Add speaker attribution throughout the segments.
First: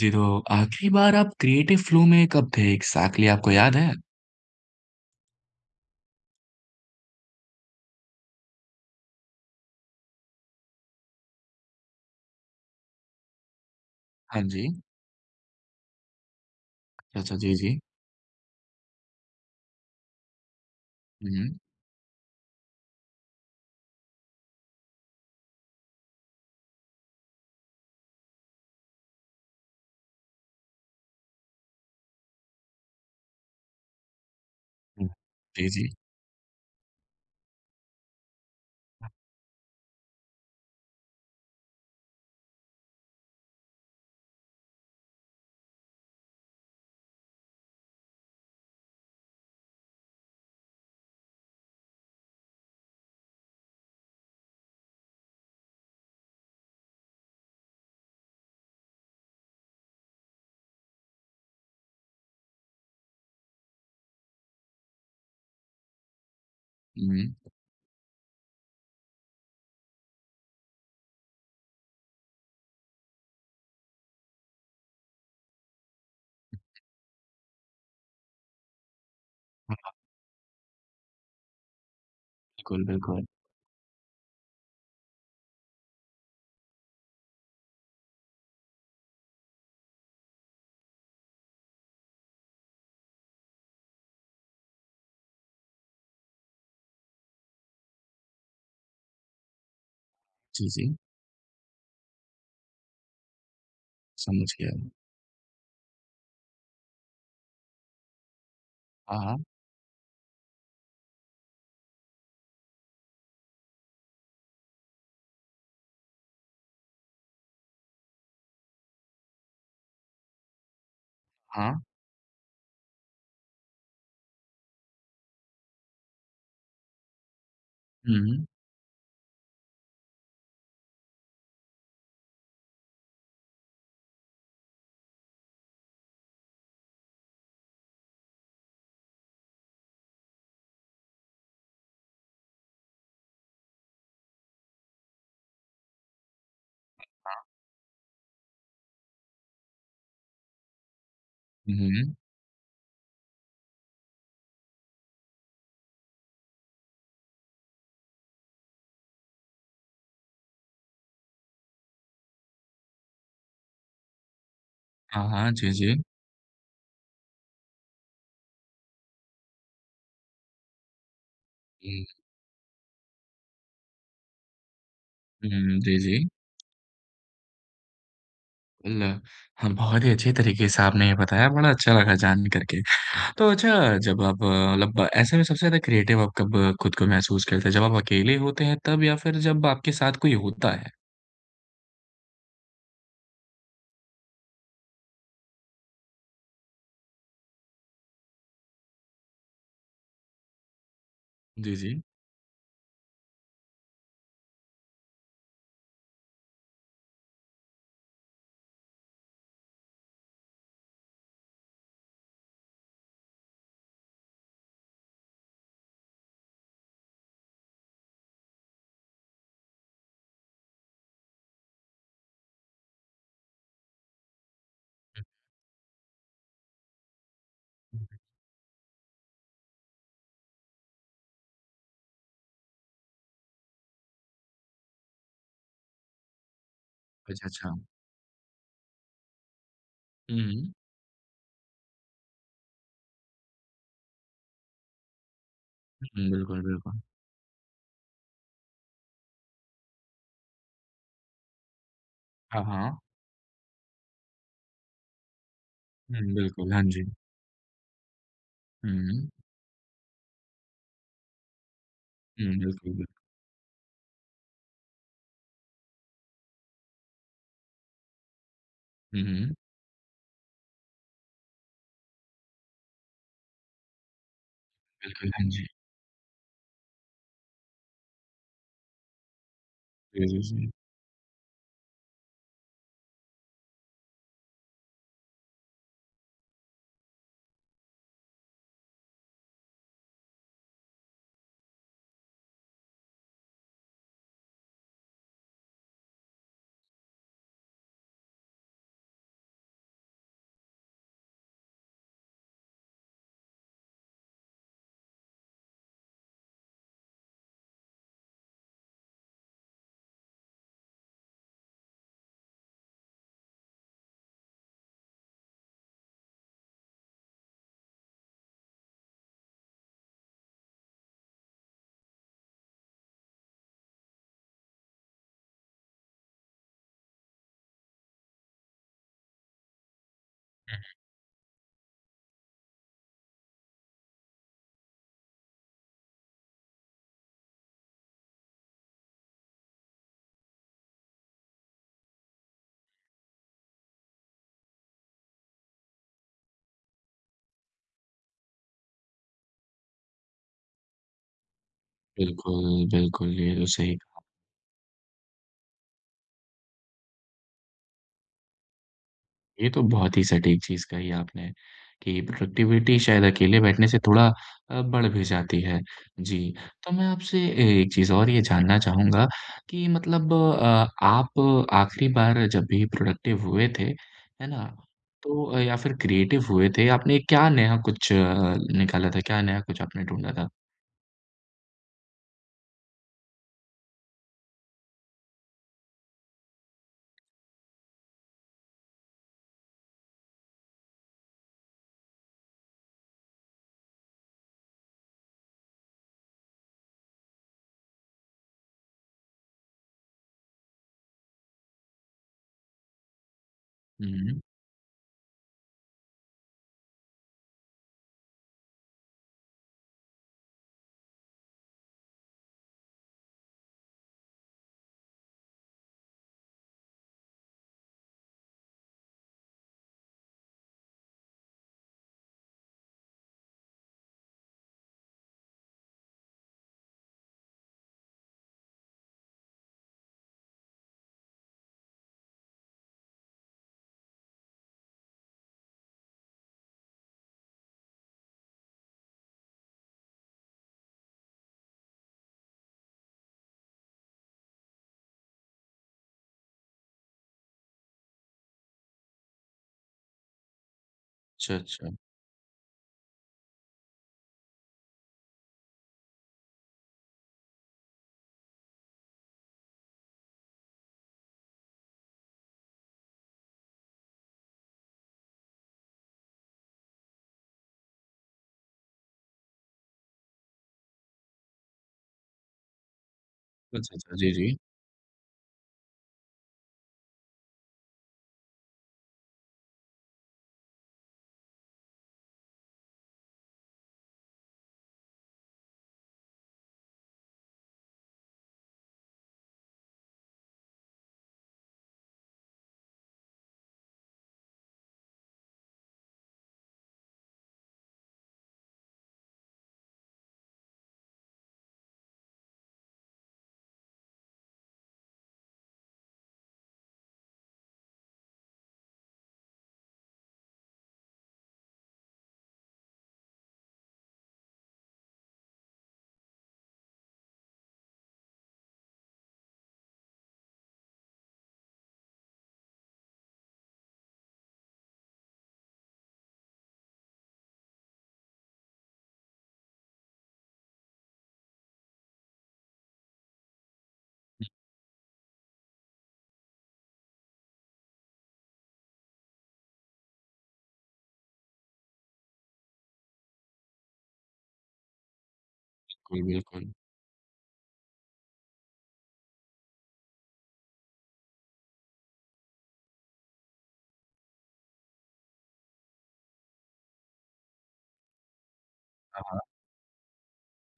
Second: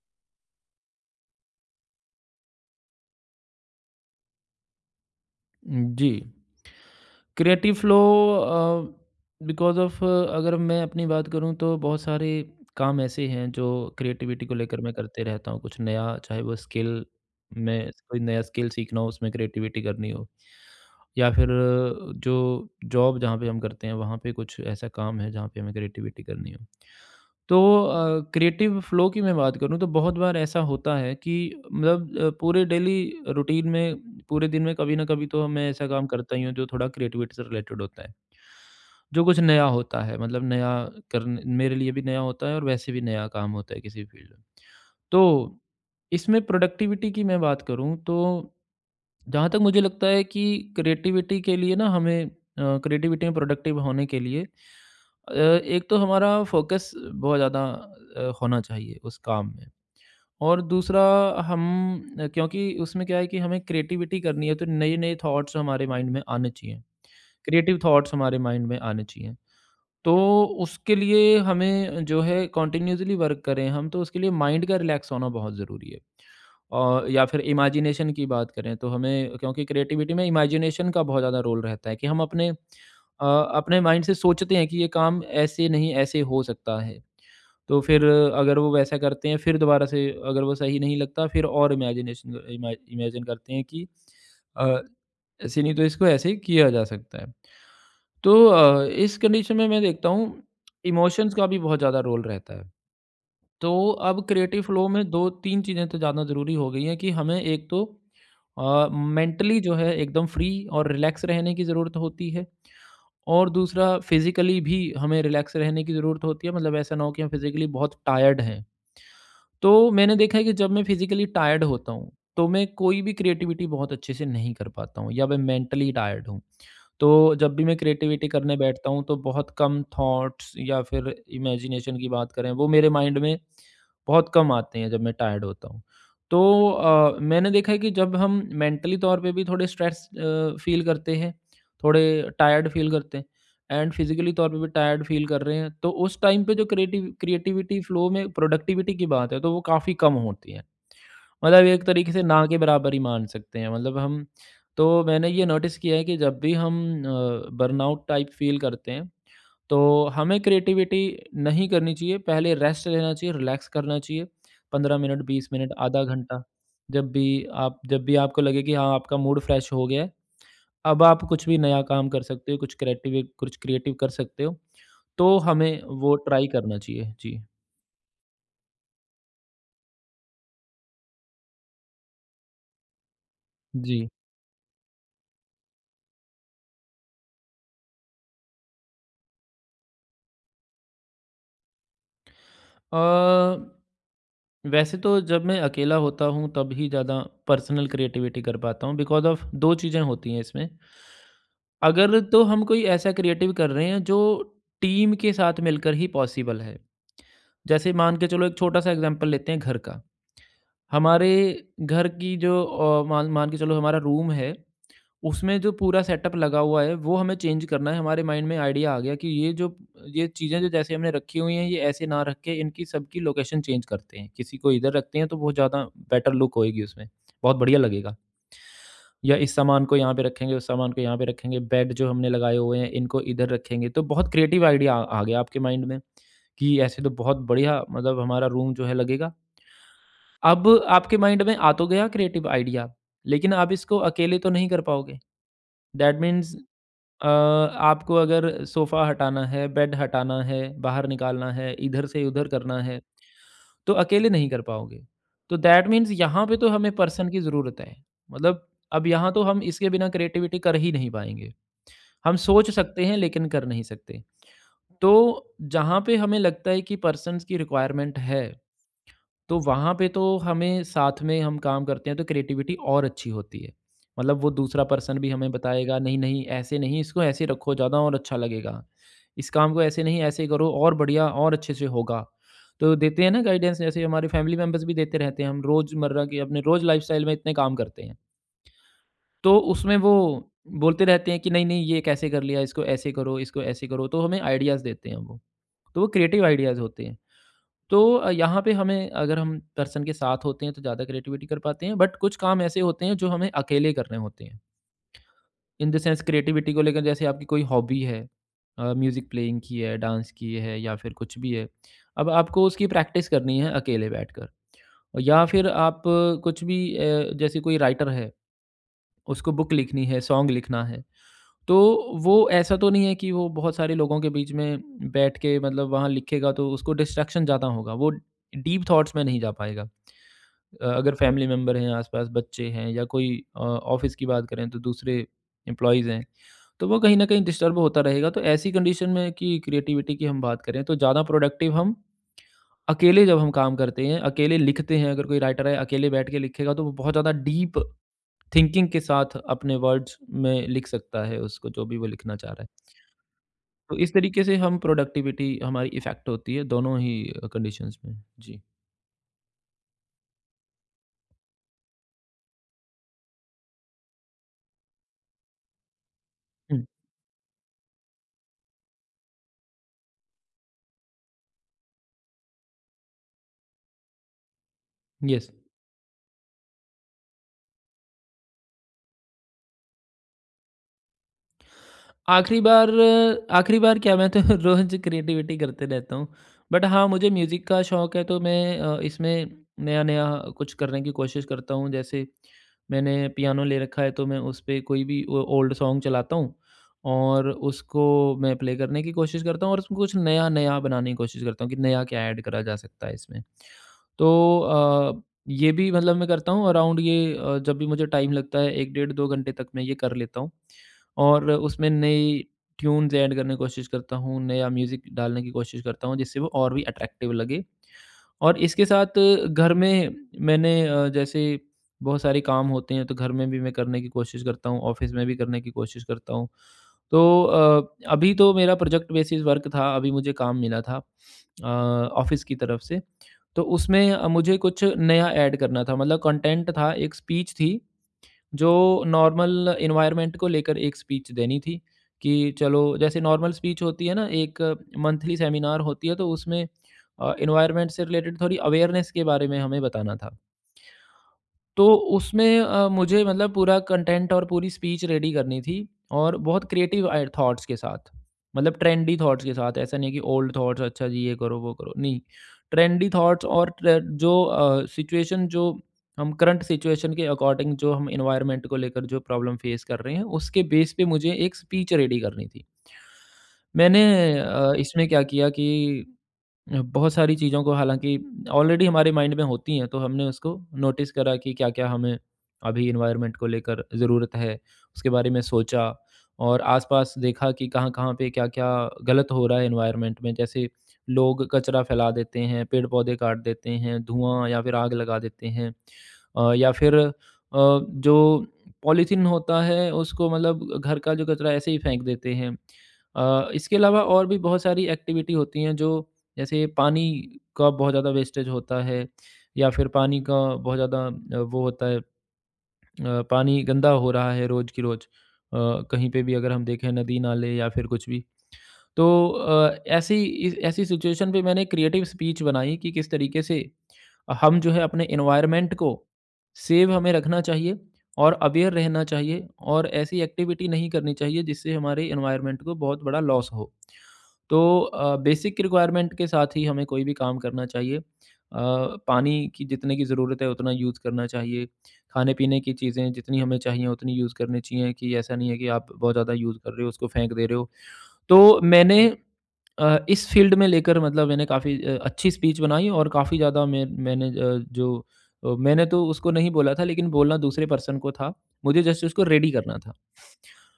Speaker 1: जी, तो आखिरी बार आप क्रिएटिव फ्लो में कब थे एग्ज़ैक्टली आपको याद है?
Speaker 2: जी। Creative flow. बिकॉज़ ऑफ़ अगर मैं अपनी बात करूँ तो बहुत सारे काम ऐसे हैं जो
Speaker 1: हाँ
Speaker 2: क्रिएटिविटी को
Speaker 1: जी।
Speaker 2: लेकर मैं करते रहता हूँ। कुछ नया चाहे वो स्किल
Speaker 1: अच्छा, अच्छा, जी, जी।
Speaker 2: में कोई नया स्किल सीखना हो उसमें क्रिएटिविटी करनी हो या
Speaker 1: हुँ,
Speaker 2: फिर जो जॉब जहाँ पे हम करते हैं वहाँ पे कुछ ऐसा काम है जहाँ पे हमें क्रिएटिविटी करनी हो। तो क्रिएटिव फ़्लो की मैं बात करूँ तो बहुत बार ऐसा होता है कि मतलब पूरे डेली रूटीन में पूरे दिन में कभी ना
Speaker 1: हुँ।
Speaker 2: कभी तो
Speaker 1: जी,
Speaker 2: मैं ऐसा
Speaker 1: जी।
Speaker 2: काम करता ही हूँ जो थोड़ा क्रिएटिविटी से रिलेटेड होता है। जो कुछ नया होता है मतलब नया करने मेरे लिए भी नया होता है और वैसे भी नया काम होता है किसी फील्ड में। तो इसमें प्रोडक्टिविटी की मैं बात करूँ तो जहाँ तक मुझे लगता है कि क्रिएटिविटी के लिए ना हमें क्रिएटिविटी में प्रोडक्टिव होने के लिए एक तो हमारा फोकस बहुत ज़्यादा होना चाहिए उस काम में और दूसरा हम क्योंकि उसमें क्या है कि हमें क्रिएटिविटी करनी है तो नए नए थॉट्स हमारे माइंड में आने चाहिए,
Speaker 1: हुँ,
Speaker 2: क्रिएटिव थॉट्स हमारे माइंड में आने चाहिए तो उसके लिए हमें जो है कंटिन्यूअसली वर्क करें हम तो उसके लिए माइंड का रिलैक्स होना बहुत ज़रूरी है। और या फिर इमेजिनेशन की बात करें तो हमें क्योंकि
Speaker 1: हाँ,
Speaker 2: क्रिएटिविटी में इमेजिनेशन का बहुत ज़्यादा रोल रहता है कि हम अपने
Speaker 1: बिल्कुल,
Speaker 2: अ,
Speaker 1: बिल्कुल।
Speaker 2: अपने माइंड से सोचते हैं कि ये काम ऐसे नहीं ऐसे हो सकता है। तो फिर अगर वो वैसा करते हैं फिर दोबारा से अगर वो सही नहीं लगता फिर और इमेजिनेशन इमेजिन करते हैं कि अ, ऐसे नहीं तो इसको ऐसे ही किया जा सकता है। तो इस कंडीशन में मैं देखता हूँ
Speaker 1: जी, जी,
Speaker 2: इमोशंस का भी बहुत ज़्यादा रोल रहता है। तो अब
Speaker 1: समझ
Speaker 2: क्रिएटिव
Speaker 1: गया।
Speaker 2: फ्लो में 2-3 चीज़ें तो ज़्यादा ज़रूरी हो गई हैं कि हमें एक तो
Speaker 1: हाँ, हाँ,
Speaker 2: मेंटली जो है एकदम फ्री और रिलैक्स रहने की ज़रूरत होती है और दूसरा फिज़िकली भी हमें रिलैक्स रहने की ज़रूरत होती है। मतलब ऐसा ना हो कि हम फिज़िकली बहुत टायर्ड हैं। तो मैंने देखा है कि जब मैं फिज़िकली टायर्ड
Speaker 1: हाँ।
Speaker 2: होता हूँ, तो मैं कोई भी क्रिएटिविटी बहुत अच्छे से नहीं कर पाता हूँ या मैं मेंटली टायर्ड हूँ। तो जब भी मैं क्रिएटिविटी
Speaker 1: हुँ,
Speaker 2: करने बैठता हूँ तो बहुत कम थॉट्स या फिर इमेजिनेशन की बात करें वो मेरे माइंड में बहुत कम आते हैं जब मैं टायर्ड होता हूँ तो मैंने देखा है कि जब हम मेंटली तौर पे भी थोड़े स्ट्रेस फील करते हैं, थोड़े टायर्ड फील करते हैं एंड फिजिकली तौर पे भी टायर्ड फील कर रहे हैं तो उस टाइम पे जो क्रिएटिविटी फ्लो में प्रोडक्टिविटी की बात है तो वो काफ़ी कम होती है, मतलब एक तरीके
Speaker 1: हुँ।
Speaker 2: से ना के बराबर ही मान सकते हैं मतलब हम। तो मैंने ये नोटिस किया है कि जब भी हम बर्नआउट टाइप फील करते हैं तो हमें क्रिएटिविटी नहीं करनी चाहिए, पहले रेस्ट लेना चाहिए, रिलैक्स करना चाहिए, 15 मिनट,
Speaker 1: हाँ,
Speaker 2: बीस
Speaker 1: हाँ, जी,
Speaker 2: मिनट
Speaker 1: जी।
Speaker 2: आधा घंटा। जब भी जब भी आपको लगे कि हाँ आपका मूड फ्रेश हो गया है अब आप कुछ भी नया
Speaker 1: हुँ,
Speaker 2: काम कर सकते हो, कुछ क्रिएटिव कर सकते हो तो
Speaker 1: हुँ,
Speaker 2: हमें
Speaker 1: जी,
Speaker 2: वो
Speaker 1: जी।
Speaker 2: ट्राई करना चाहिए। जी।
Speaker 1: बिल्कुल, हाँ, बहुत ही अच्छे तरीके से आपने ये बताया, बड़ा अच्छा लगा जान करके। तो अच्छा,
Speaker 2: जी।
Speaker 1: जब आप मतलब ऐसे में सबसे ज़्यादा क्रिएटिव आप कब खुद को महसूस करते हैं? जब आप अकेले होते हैं तब या फिर जब आपके साथ कोई होता है?
Speaker 2: अ, वैसे तो जब मैं अकेला होता हूँ तब ही ज़्यादा पर्सनल क्रिएटिविटी कर पाता हूँ बिकॉज़ ऑफ़ 2 चीज़ें होती हैं इसमें।
Speaker 1: जी, जी।
Speaker 2: अगर तो हम कोई ऐसा क्रिएटिव कर रहे हैं जो टीम के साथ मिलकर ही पॉसिबल है। जैसे मान के चलो एक छोटा-सा एग्ज़ाम्पल लेते हैं घर का। हमारे घर की जो मान मान के चलो हमारा रूम है उसमें जो पूरा सेटअप लगा हुआ है, वो हमें चेंज करना है, हमारे माइंड में आइडिया आ गया कि ये जो ये चीज़ें जो जैसे हमने रखी हुई हैं, ये ऐसे ना रख के इनकी सबकी लोकेशन चेंज करते हैं। किसी को इधर रखते हैं, तो बहुत ज़्यादा बेटर लुक होएगी उसमें, बहुत बढ़िया लगेगा। या इस सामान को यहाँ पे रखेंगे, उस सामान को यहाँ पे रखेंगे, बेड जो हमने लगाए हुए हैं, इनको इधर रखेंगे, तो बहुत क्रिएटिव आइडिया आ आ गया आपके माइंड में कि ऐसे तो बहुत
Speaker 1: अच्छा, अच्छा।
Speaker 2: बढ़िया, मतलब हमारा रूम जो है लगेगा।
Speaker 1: हुँ,
Speaker 2: अब
Speaker 1: हुँ।
Speaker 2: आपके माइंड में आ तो गया क्रिएटिव आइडिया, लेकिन आप इसको अकेले तो नहीं कर पाओगे। दैट
Speaker 1: हुँ,
Speaker 2: मीन्स
Speaker 1: बिल्कुल, बिल्कुल।
Speaker 2: आपको अगर सोफ़ा हटाना है, बेड हटाना है, बाहर निकालना है, इधर से उधर
Speaker 1: हाँ,
Speaker 2: करना है,
Speaker 1: हाँ।
Speaker 2: तो अकेले नहीं कर पाओगे। तो दैट मीन्स
Speaker 1: हुँ,
Speaker 2: यहाँ पे तो
Speaker 1: बिल्कुल, हाँ
Speaker 2: हमें
Speaker 1: जी।
Speaker 2: पर्सन की ज़रूरत है। मतलब अब
Speaker 1: हुँ।
Speaker 2: यहाँ तो हम इसके बिना क्रिएटिविटी कर ही नहीं पाएँगे। हम
Speaker 1: हुँ,
Speaker 2: सोच
Speaker 1: बिल्कुल,
Speaker 2: सकते
Speaker 1: बिल्कुल।
Speaker 2: हैं लेकिन कर नहीं सकते। तो जहाँ पे हमें लगता है कि पर्सन्स की रिक्वायरमेंट है
Speaker 1: हुँ, हुँ।
Speaker 2: तो वहाँ पे तो हमें साथ में हम काम करते हैं तो क्रिएटिविटी और अच्छी होती है। मतलब वो दूसरा पर्सन
Speaker 1: बिल्कुल,
Speaker 2: भी
Speaker 1: हाँ
Speaker 2: हमें
Speaker 1: जी।
Speaker 2: बताएगा नहीं, नहीं ऐसे नहीं, इसको ऐसे रखो ज़्यादा और अच्छा लगेगा। इस काम को ऐसे नहीं
Speaker 1: जी, जी,
Speaker 2: ऐसे
Speaker 1: जी।
Speaker 2: करो और बढ़िया और अच्छे से होगा। तो देते हैं ना गाइडेंस, जैसे हमारे फैमिली मेंबर्स भी देते रहते हैं। हम रोज़मर्रा के अपने रोज़ लाइफ़स्टाइल में इतने काम करते हैं। तो उसमें वो बोलते रहते हैं कि नहीं, नहीं ये कैसे कर लिया, इसको ऐसे करो तो हमें आइडियाज़ देते हैं वो। तो वो क्रिएटिव आइडियाज़ होते हैं। तो यहाँ पे हमें अगर हम पर्सन के साथ होते हैं तो ज़्यादा क्रिएटिविटी कर पाते हैं, बट कुछ काम ऐसे होते हैं जो हमें अकेले करने होते हैं, इन द सेंस क्रिएटिविटी को लेकर जैसे आपकी कोई हॉबी है, म्यूज़िक प्लेइंग की है, डांस की है या फिर कुछ भी है, अब आपको उसकी प्रैक्टिस करनी है अकेले बैठकर। और या फिर आप कुछ भी जैसे कोई राइटर है, उसको बुक लिखनी है, सॉन्ग लिखना है तो वो ऐसा तो नहीं है कि वो बहुत सारे लोगों के बीच में बैठ के मतलब वहाँ लिखेगा तो उसको डिस्ट्रैक्शन ज़्यादा होगा, वो डीप थॉट्स में नहीं जा पाएगा। अगर फैमिली मेंबर हैं आसपास, बच्चे हैं या कोई ऑफ़िस की बात करें तो दूसरे एम्प्लॉइज़ हैं, तो वो कहीं न कहीं डिस्टर्ब होता रहेगा। तो ऐसी कंडीशन में कि क्रिएटिविटी की हम बात करें तो ज़्यादा प्रोडक्टिव हम अकेले जब हम काम करते हैं, अकेले लिखते हैं अगर कोई राइटर है, अकेले बैठ के लिखेगा तो वो बहुत ज़्यादा डीप थिंकिंग के साथ अपने वर्ड्स में लिख सकता है उसको जो भी वो लिखना चाह रहा है।
Speaker 1: बिल्कुल, बिल्कुल, ये तो सही।
Speaker 2: तो इस तरीके से हम प्रोडक्टिविटी हमारी इफ़ेक्ट होती है दोनों ही कंडीशंस में। जी।
Speaker 1: ये तो बहुत ही सटीक चीज़ कही आपने कि प्रोडक्टिविटी शायद अकेले बैठने से थोड़ा बढ़ भी जाती है। जी,
Speaker 2: हुँ।
Speaker 1: तो मैं आपसे एक चीज़ और ये जानना चाहूँगा कि मतलब आप आखिरी बार जब भी प्रोडक्टिव हुए थे, है ना? तो
Speaker 2: येस।
Speaker 1: या फिर क्रिएटिव हुए थे, आपने क्या नया कुछ निकाला था? क्या नया कुछ आपने ढूँढा था?
Speaker 2: आखिरी बार आखिरी बार क्या मैं तो रोज़ क्रिएटिविटी करते रहता हूँ। बट हाँ, मुझे म्यूज़िक का शौक है तो मैं इसमें नया-नया कुछ करने की कोशिश करता हूँ। जैसे मैंने पियानो ले रखा है तो मैं उस पे कोई भी ओ ओल्ड सॉन्ग चलाता हूँ और उसको मैं प्ले करने की कोशिश करता हूँ और उसमें कुछ नया-नया बनाने की कोशिश करता हूँ कि नया क्या ऐड करा जा सकता है इसमें।
Speaker 1: हुँ, हुँ।
Speaker 2: तो अ, ये भी मतलब मैं करता हूँ अराउंड, ये जब भी मुझे टाइम लगता है 1 डेढ़ 2 घंटे तक मैं ये कर लेता हूँ। और उसमें नई ट्यून्स ऐड करने की कोशिश करता हूँ, नया म्यूज़िक डालने की कोशिश करता हूँ जिससे वो और भी अट्रैक्टिव लगे। और इसके साथ घर में मैंने जैसे बहुत सारे काम होते हैं तो घर में भी मैं करने की कोशिश करता हूँ, ऑफ़िस में भी करने की कोशिश करता हूँ। तो अभी तो मेरा प्रोजेक्ट बेसिस वर्क था, अभी मुझे काम मिला था ऑफ़िस की तरफ से। तो उसमें मुझे कुछ नया ऐड करना था, मतलब कंटेंट था, एक स्पीच थी जो नॉर्मल एनवायरनमेंट को लेकर एक स्पीच देनी थी कि चलो जैसे नॉर्मल स्पीच होती है ना, एक मंथली सेमिनार होती है तो उसमें एनवायरनमेंट से रिलेटेड थोड़ी अवेयरनेस के बारे में हमें बताना था।
Speaker 1: अच्छा,
Speaker 2: तो
Speaker 1: अच्छा।
Speaker 2: उसमें मुझे मतलब पूरा कंटेंट और पूरी स्पीच रेडी करनी थी और बहुत क्रिएटिव आए थॉट्स के साथ, मतलब ट्रेंडी थॉट्स के साथ, ऐसा नहीं है कि ओल्ड थॉट्स अच्छा जी ये करो वो करो, नहीं, ट्रेंडी थॉट्स और जो सिचुएशन जो हम करंट सिचुएशन के अकॉर्डिंग जो हम इन्वायरमेंट को लेकर जो प्रॉब्लम फेस कर रहे हैं उसके बेस पे मुझे एक स्पीच रेडी करनी थी।
Speaker 1: अच्छा,
Speaker 2: मैंने
Speaker 1: अच्छा। जी, जी।
Speaker 2: इसमें क्या किया कि बहुत सारी चीज़ों को हालाँकि ऑलरेडी हमारे माइंड में होती हैं, तो हमने उसको नोटिस करा कि क्या-क्या हमें अभी एनवायरनमेंट को लेकर ज़रूरत है, उसके बारे में सोचा और आस-पास देखा कि कहाँ-कहाँ पे क्या-क्या गलत हो रहा है एनवायरनमेंट में। जैसे लोग कचरा फैला देते हैं, पेड़-पौधे काट देते हैं, धुआँ या फिर आग लगा देते हैं, या फिर जो पॉलीथीन होता है, उसको मतलब घर का जो कचरा ऐसे ही फेंक देते हैं। इसके अलावा और भी बहुत सारी एक्टिविटी होती हैं जो, जैसे पानी का बहुत ज़्यादा वेस्टेज होता है या फिर पानी का बहुत ज़्यादा वो होता है। पानी गंदा हो रहा है रोज़ की रोज़। कहीं पे भी अगर हम देखें नदी नाले या फिर कुछ भी, तो ऐसी सिचुएशन पे मैंने क्रिएटिव स्पीच बनाई कि किस तरीके से हम जो है अपने एनवायरनमेंट को सेव हमें रखना चाहिए और अवेयर रहना चाहिए और ऐसी एक्टिविटी नहीं करनी चाहिए जिससे हमारे एनवायरनमेंट को बहुत बड़ा लॉस हो। तो बेसिक रिक्वायरमेंट के साथ ही हमें कोई भी काम करना चाहिए। पानी की जितने की ज़रूरत है उतना यूज़ करना चाहिए। खाने पीने की चीज़ें जितनी हमें चाहिए उतनी यूज़ करनी चाहिए, कि ऐसा नहीं है कि आप बहुत
Speaker 1: बिल्कुल,
Speaker 2: ज़्यादा यूज़ कर
Speaker 1: बिल्कुल।
Speaker 2: रहे हो उसको फेंक दे रहे हो। तो मैंने इस फ़ील्ड में लेकर मतलब मैंने काफ़ी अच्छी स्पीच बनाई और काफ़ी ज़्यादा मैंने मैंने तो उसको नहीं बोला था लेकिन बोलना दूसरे पर्सन को था। मुझे जस्ट उसको रेडी करना था।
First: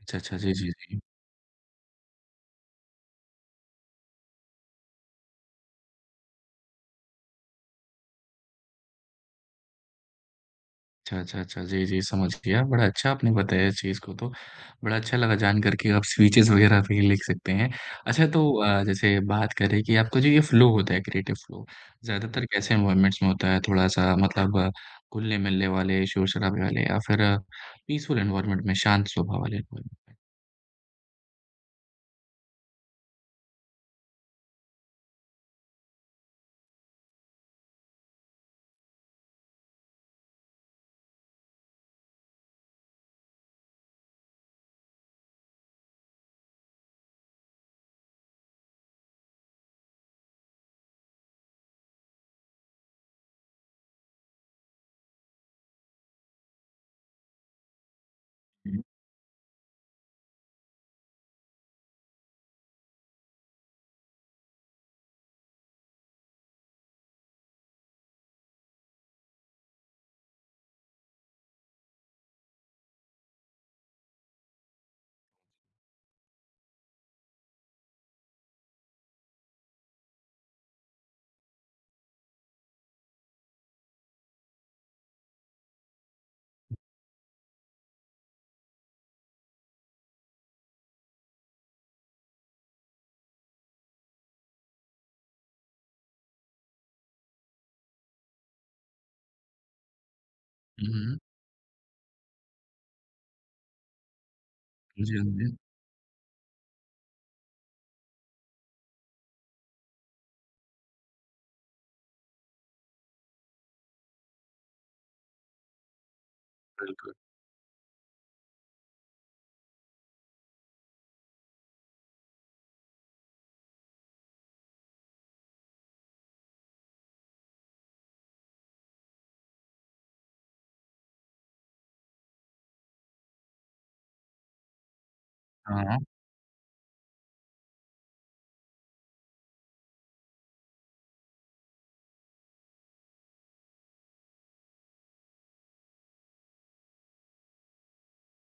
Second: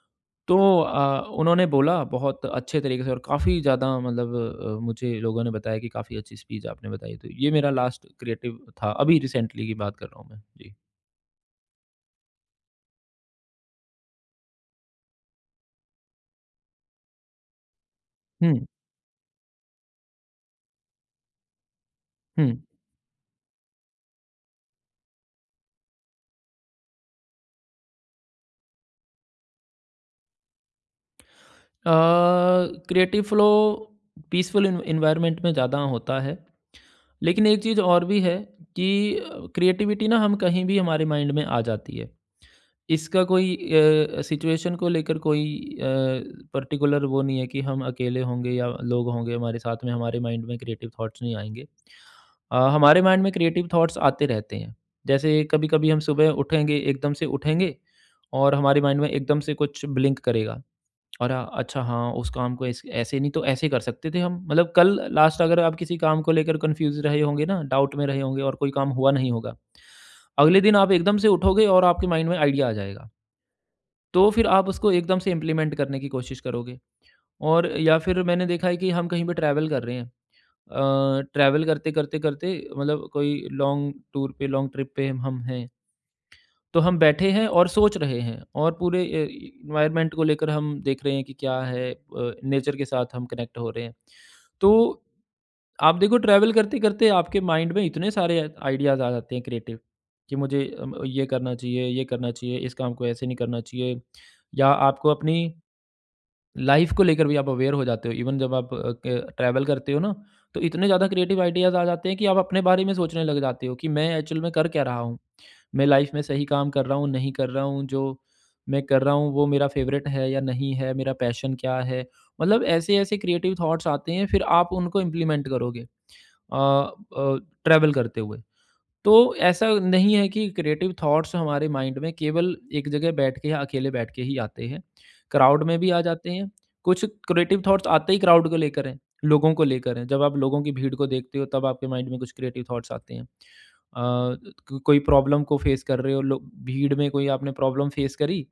Speaker 1: अच्छा, अच्छा। जी,
Speaker 2: तो
Speaker 1: जी, जी।
Speaker 2: उन्होंने बोला बहुत अच्छे तरीके से और काफ़ी ज़्यादा मतलब मुझे लोगों ने बताया कि काफ़ी अच्छी स्पीच आपने बताई। तो ये मेरा लास्ट क्रिएटिव था। अभी रिसेंटली की बात कर रहा हूँ मैं। जी।
Speaker 1: अच्छा, अच्छा, अच्छा। जी, जी, समझ गया। बड़ा अच्छा आपने बताया इस चीज़ को तो, बड़ा अच्छा लगा जान कर के आप स्पीचेज़ वग़ैरह भी लिख सकते हैं। अच्छा, तो
Speaker 2: हुँ,
Speaker 1: जैसे बात करें कि आपका जो ये फ्लो होता है क्रिएटिव फ्लो, ज़्यादातर
Speaker 2: हुँ।
Speaker 1: कैसे एनवायरनमेंट्स में होता है? थोड़ा-सा मतलब घुलने-मिलने वाले, शोर-शराबे वाले या फिर पीसफुल एनवायरनमेंट में, शांत स्वभाव वाले एनवायरनमेंट
Speaker 2: अ, क्रिएटिव फ्लो पीसफुल एन एनवायरनमेंट में ज़्यादा होता है। लेकिन एक चीज़ और भी है कि क्रिएटिविटी ना हम कहीं भी हमारे माइंड में आ जाती है। इसका कोई सिचुएशन को लेकर कोई अ, पर्टिकुलर वो नहीं है कि हम अकेले होंगे या लोग होंगे हमारे साथ में, हमारे माइंड में क्रिएटिव थॉट्स नहीं आएँगे। हमारे माइंड में क्रिएटिव थॉट्स आते रहते हैं। जैसे कभी-कभी हम सुबह उठेंगे, एकदम से उठेंगे और हमारे
Speaker 1: में?
Speaker 2: माइंड में एकदम से कुछ ब्लिंक करेगा और अच्छा हाँ, उस काम को ऐस ऐसे नहीं तो ऐसे कर सकते थे हम। मतलब कल लास्ट अगर आप किसी काम को लेकर कन्फ्यूज़ रहे होंगे ना, डाउट में रहे होंगे और कोई काम हुआ नहीं होगा। अगले दिन आप एकदम से उठोगे और आपके माइंड में आइडिया आ जाएगा। तो फिर आप उसको एकदम से इम्प्लीमेंट करने की कोशिश करोगे। और या फिर मैंने देखा है कि हम कहीं पे ट्रैवल कर रहे हैं। अ, ट्रैवल करते, करते, करते मतलब कोई लॉन्ग टूर पे लॉन्ग ट्रिप पे हम हैं। तो हम बैठे हैं और सोच रहे हैं और पूरे इन्वायरमेंट को लेकर हम देख रहे हैं कि क्या है, नेचर के साथ हम कनेक्ट हो रहे हैं। तो आप देखो ट्रैवल करते-करते आपके माइंड में इतने सारे आइडियाज़ आ जाते हैं क्रिएटिव, कि मुझे
Speaker 1: हुँ, हुँ।
Speaker 2: ये करना चाहिए, इस काम को ऐसे नहीं करना चाहिए। या आपको
Speaker 1: जी, हाँ
Speaker 2: अपनी
Speaker 1: जी,
Speaker 2: लाइफ़ को लेकर भी आप अवेयर हो जाते हो। इवन जब आप अ, क ट्रैवल करते हो ना, तो इतने ज़्यादा क्रिएटिव आइडियाज़ आ जाते हैं कि आप अपने बारे में सोचने लग जाते हो कि मैं एक्चुअल में कर क्या रहा हूँ? मैं लाइफ में सही काम कर रहा हूँ
Speaker 1: बिल्कुल।
Speaker 2: नहीं कर रहा हूँ, जो मैं कर रहा हूँ वो मेरा फेवरेट है या नहीं है, मेरा पैशन क्या है, मतलब ऐसे ऐसे क्रिएटिव थॉट्स आते हैं फिर आप उनको इम्प्लीमेंट करोगे ट्रैवल करते हुए। तो ऐसा नहीं है कि क्रिएटिव थॉट्स हमारे माइंड में केवल एक जगह बैठ के या अकेले बैठ के ही आते हैं। क्राउड में भी
Speaker 1: हाँ,
Speaker 2: आ जाते हैं। कुछ क्रिएटिव थॉट्स आते ही क्राउड को लेकर हैं, लोगों को लेकर हैं। जब आप लोगों की भीड़ को देखते हो तब आपके माइंड में कुछ क्रिएटिव थॉट्स आते हैं। अ, क कोई प्रॉब्लम को फेस कर रहे हो लो, भीड़ में कोई आपने प्रॉब्लम फेस करी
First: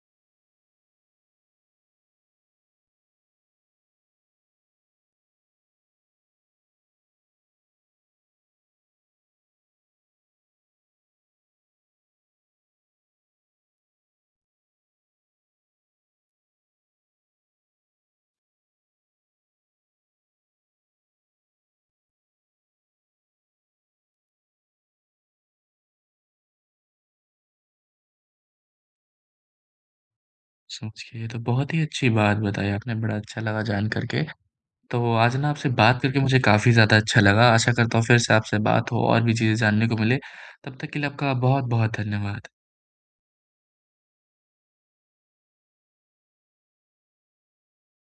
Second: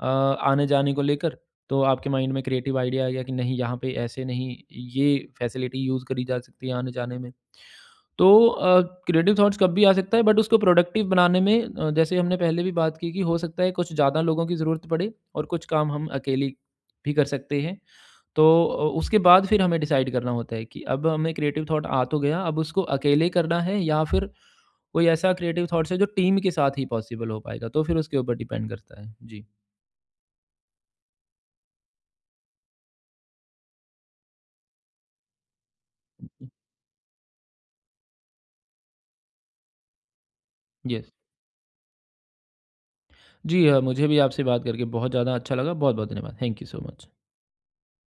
Speaker 2: अ, आने-जाने को लेकर, तो आपके माइंड में क्रिएटिव आइडिया आ गया कि नहीं यहाँ पे ऐसे नहीं, ये फैसिलिटी यूज़ करी जा सकती है आने-जाने में। तो क्रिएटिव थॉट्स कब भी आ सकता है बट उसको प्रोडक्टिव बनाने में जैसे हमने पहले भी बात की कि हो सकता है कुछ ज़्यादा लोगों की ज़रूरत पड़े और कुछ काम हम अकेले भी कर सकते हैं। तो उसके बाद फिर हमें डिसाइड करना होता है कि अब हमें क्रिएटिव थॉट आ तो गया, अब उसको अकेले करना है या फिर कोई ऐसा क्रिएटिव थॉट्स है जो टीम के साथ ही पॉसिबल हो पाएगा, तो फिर उसके ऊपर डिपेंड करता है जी।
Speaker 1: समझ गया। ये तो बहुत ही अच्छी बात बताई आपने, बड़ा अच्छा लगा जान कर के। तो आज ना आपसे बात करके मुझे काफ़ी ज़्यादा अच्छा लगा। आशा करता हूँ फिर से आपसे बात हो और भी चीज़ें जानने को मिले। तब तक के लिए
Speaker 2: यस
Speaker 1: आपका बहुत-बहुत धन्यवाद।
Speaker 2: जी हाँ, मुझे भी आपसे बात करके बहुत ज़्यादा अच्छा लगा। बहुत बहुत धन्यवाद, थैंक यू सो मच।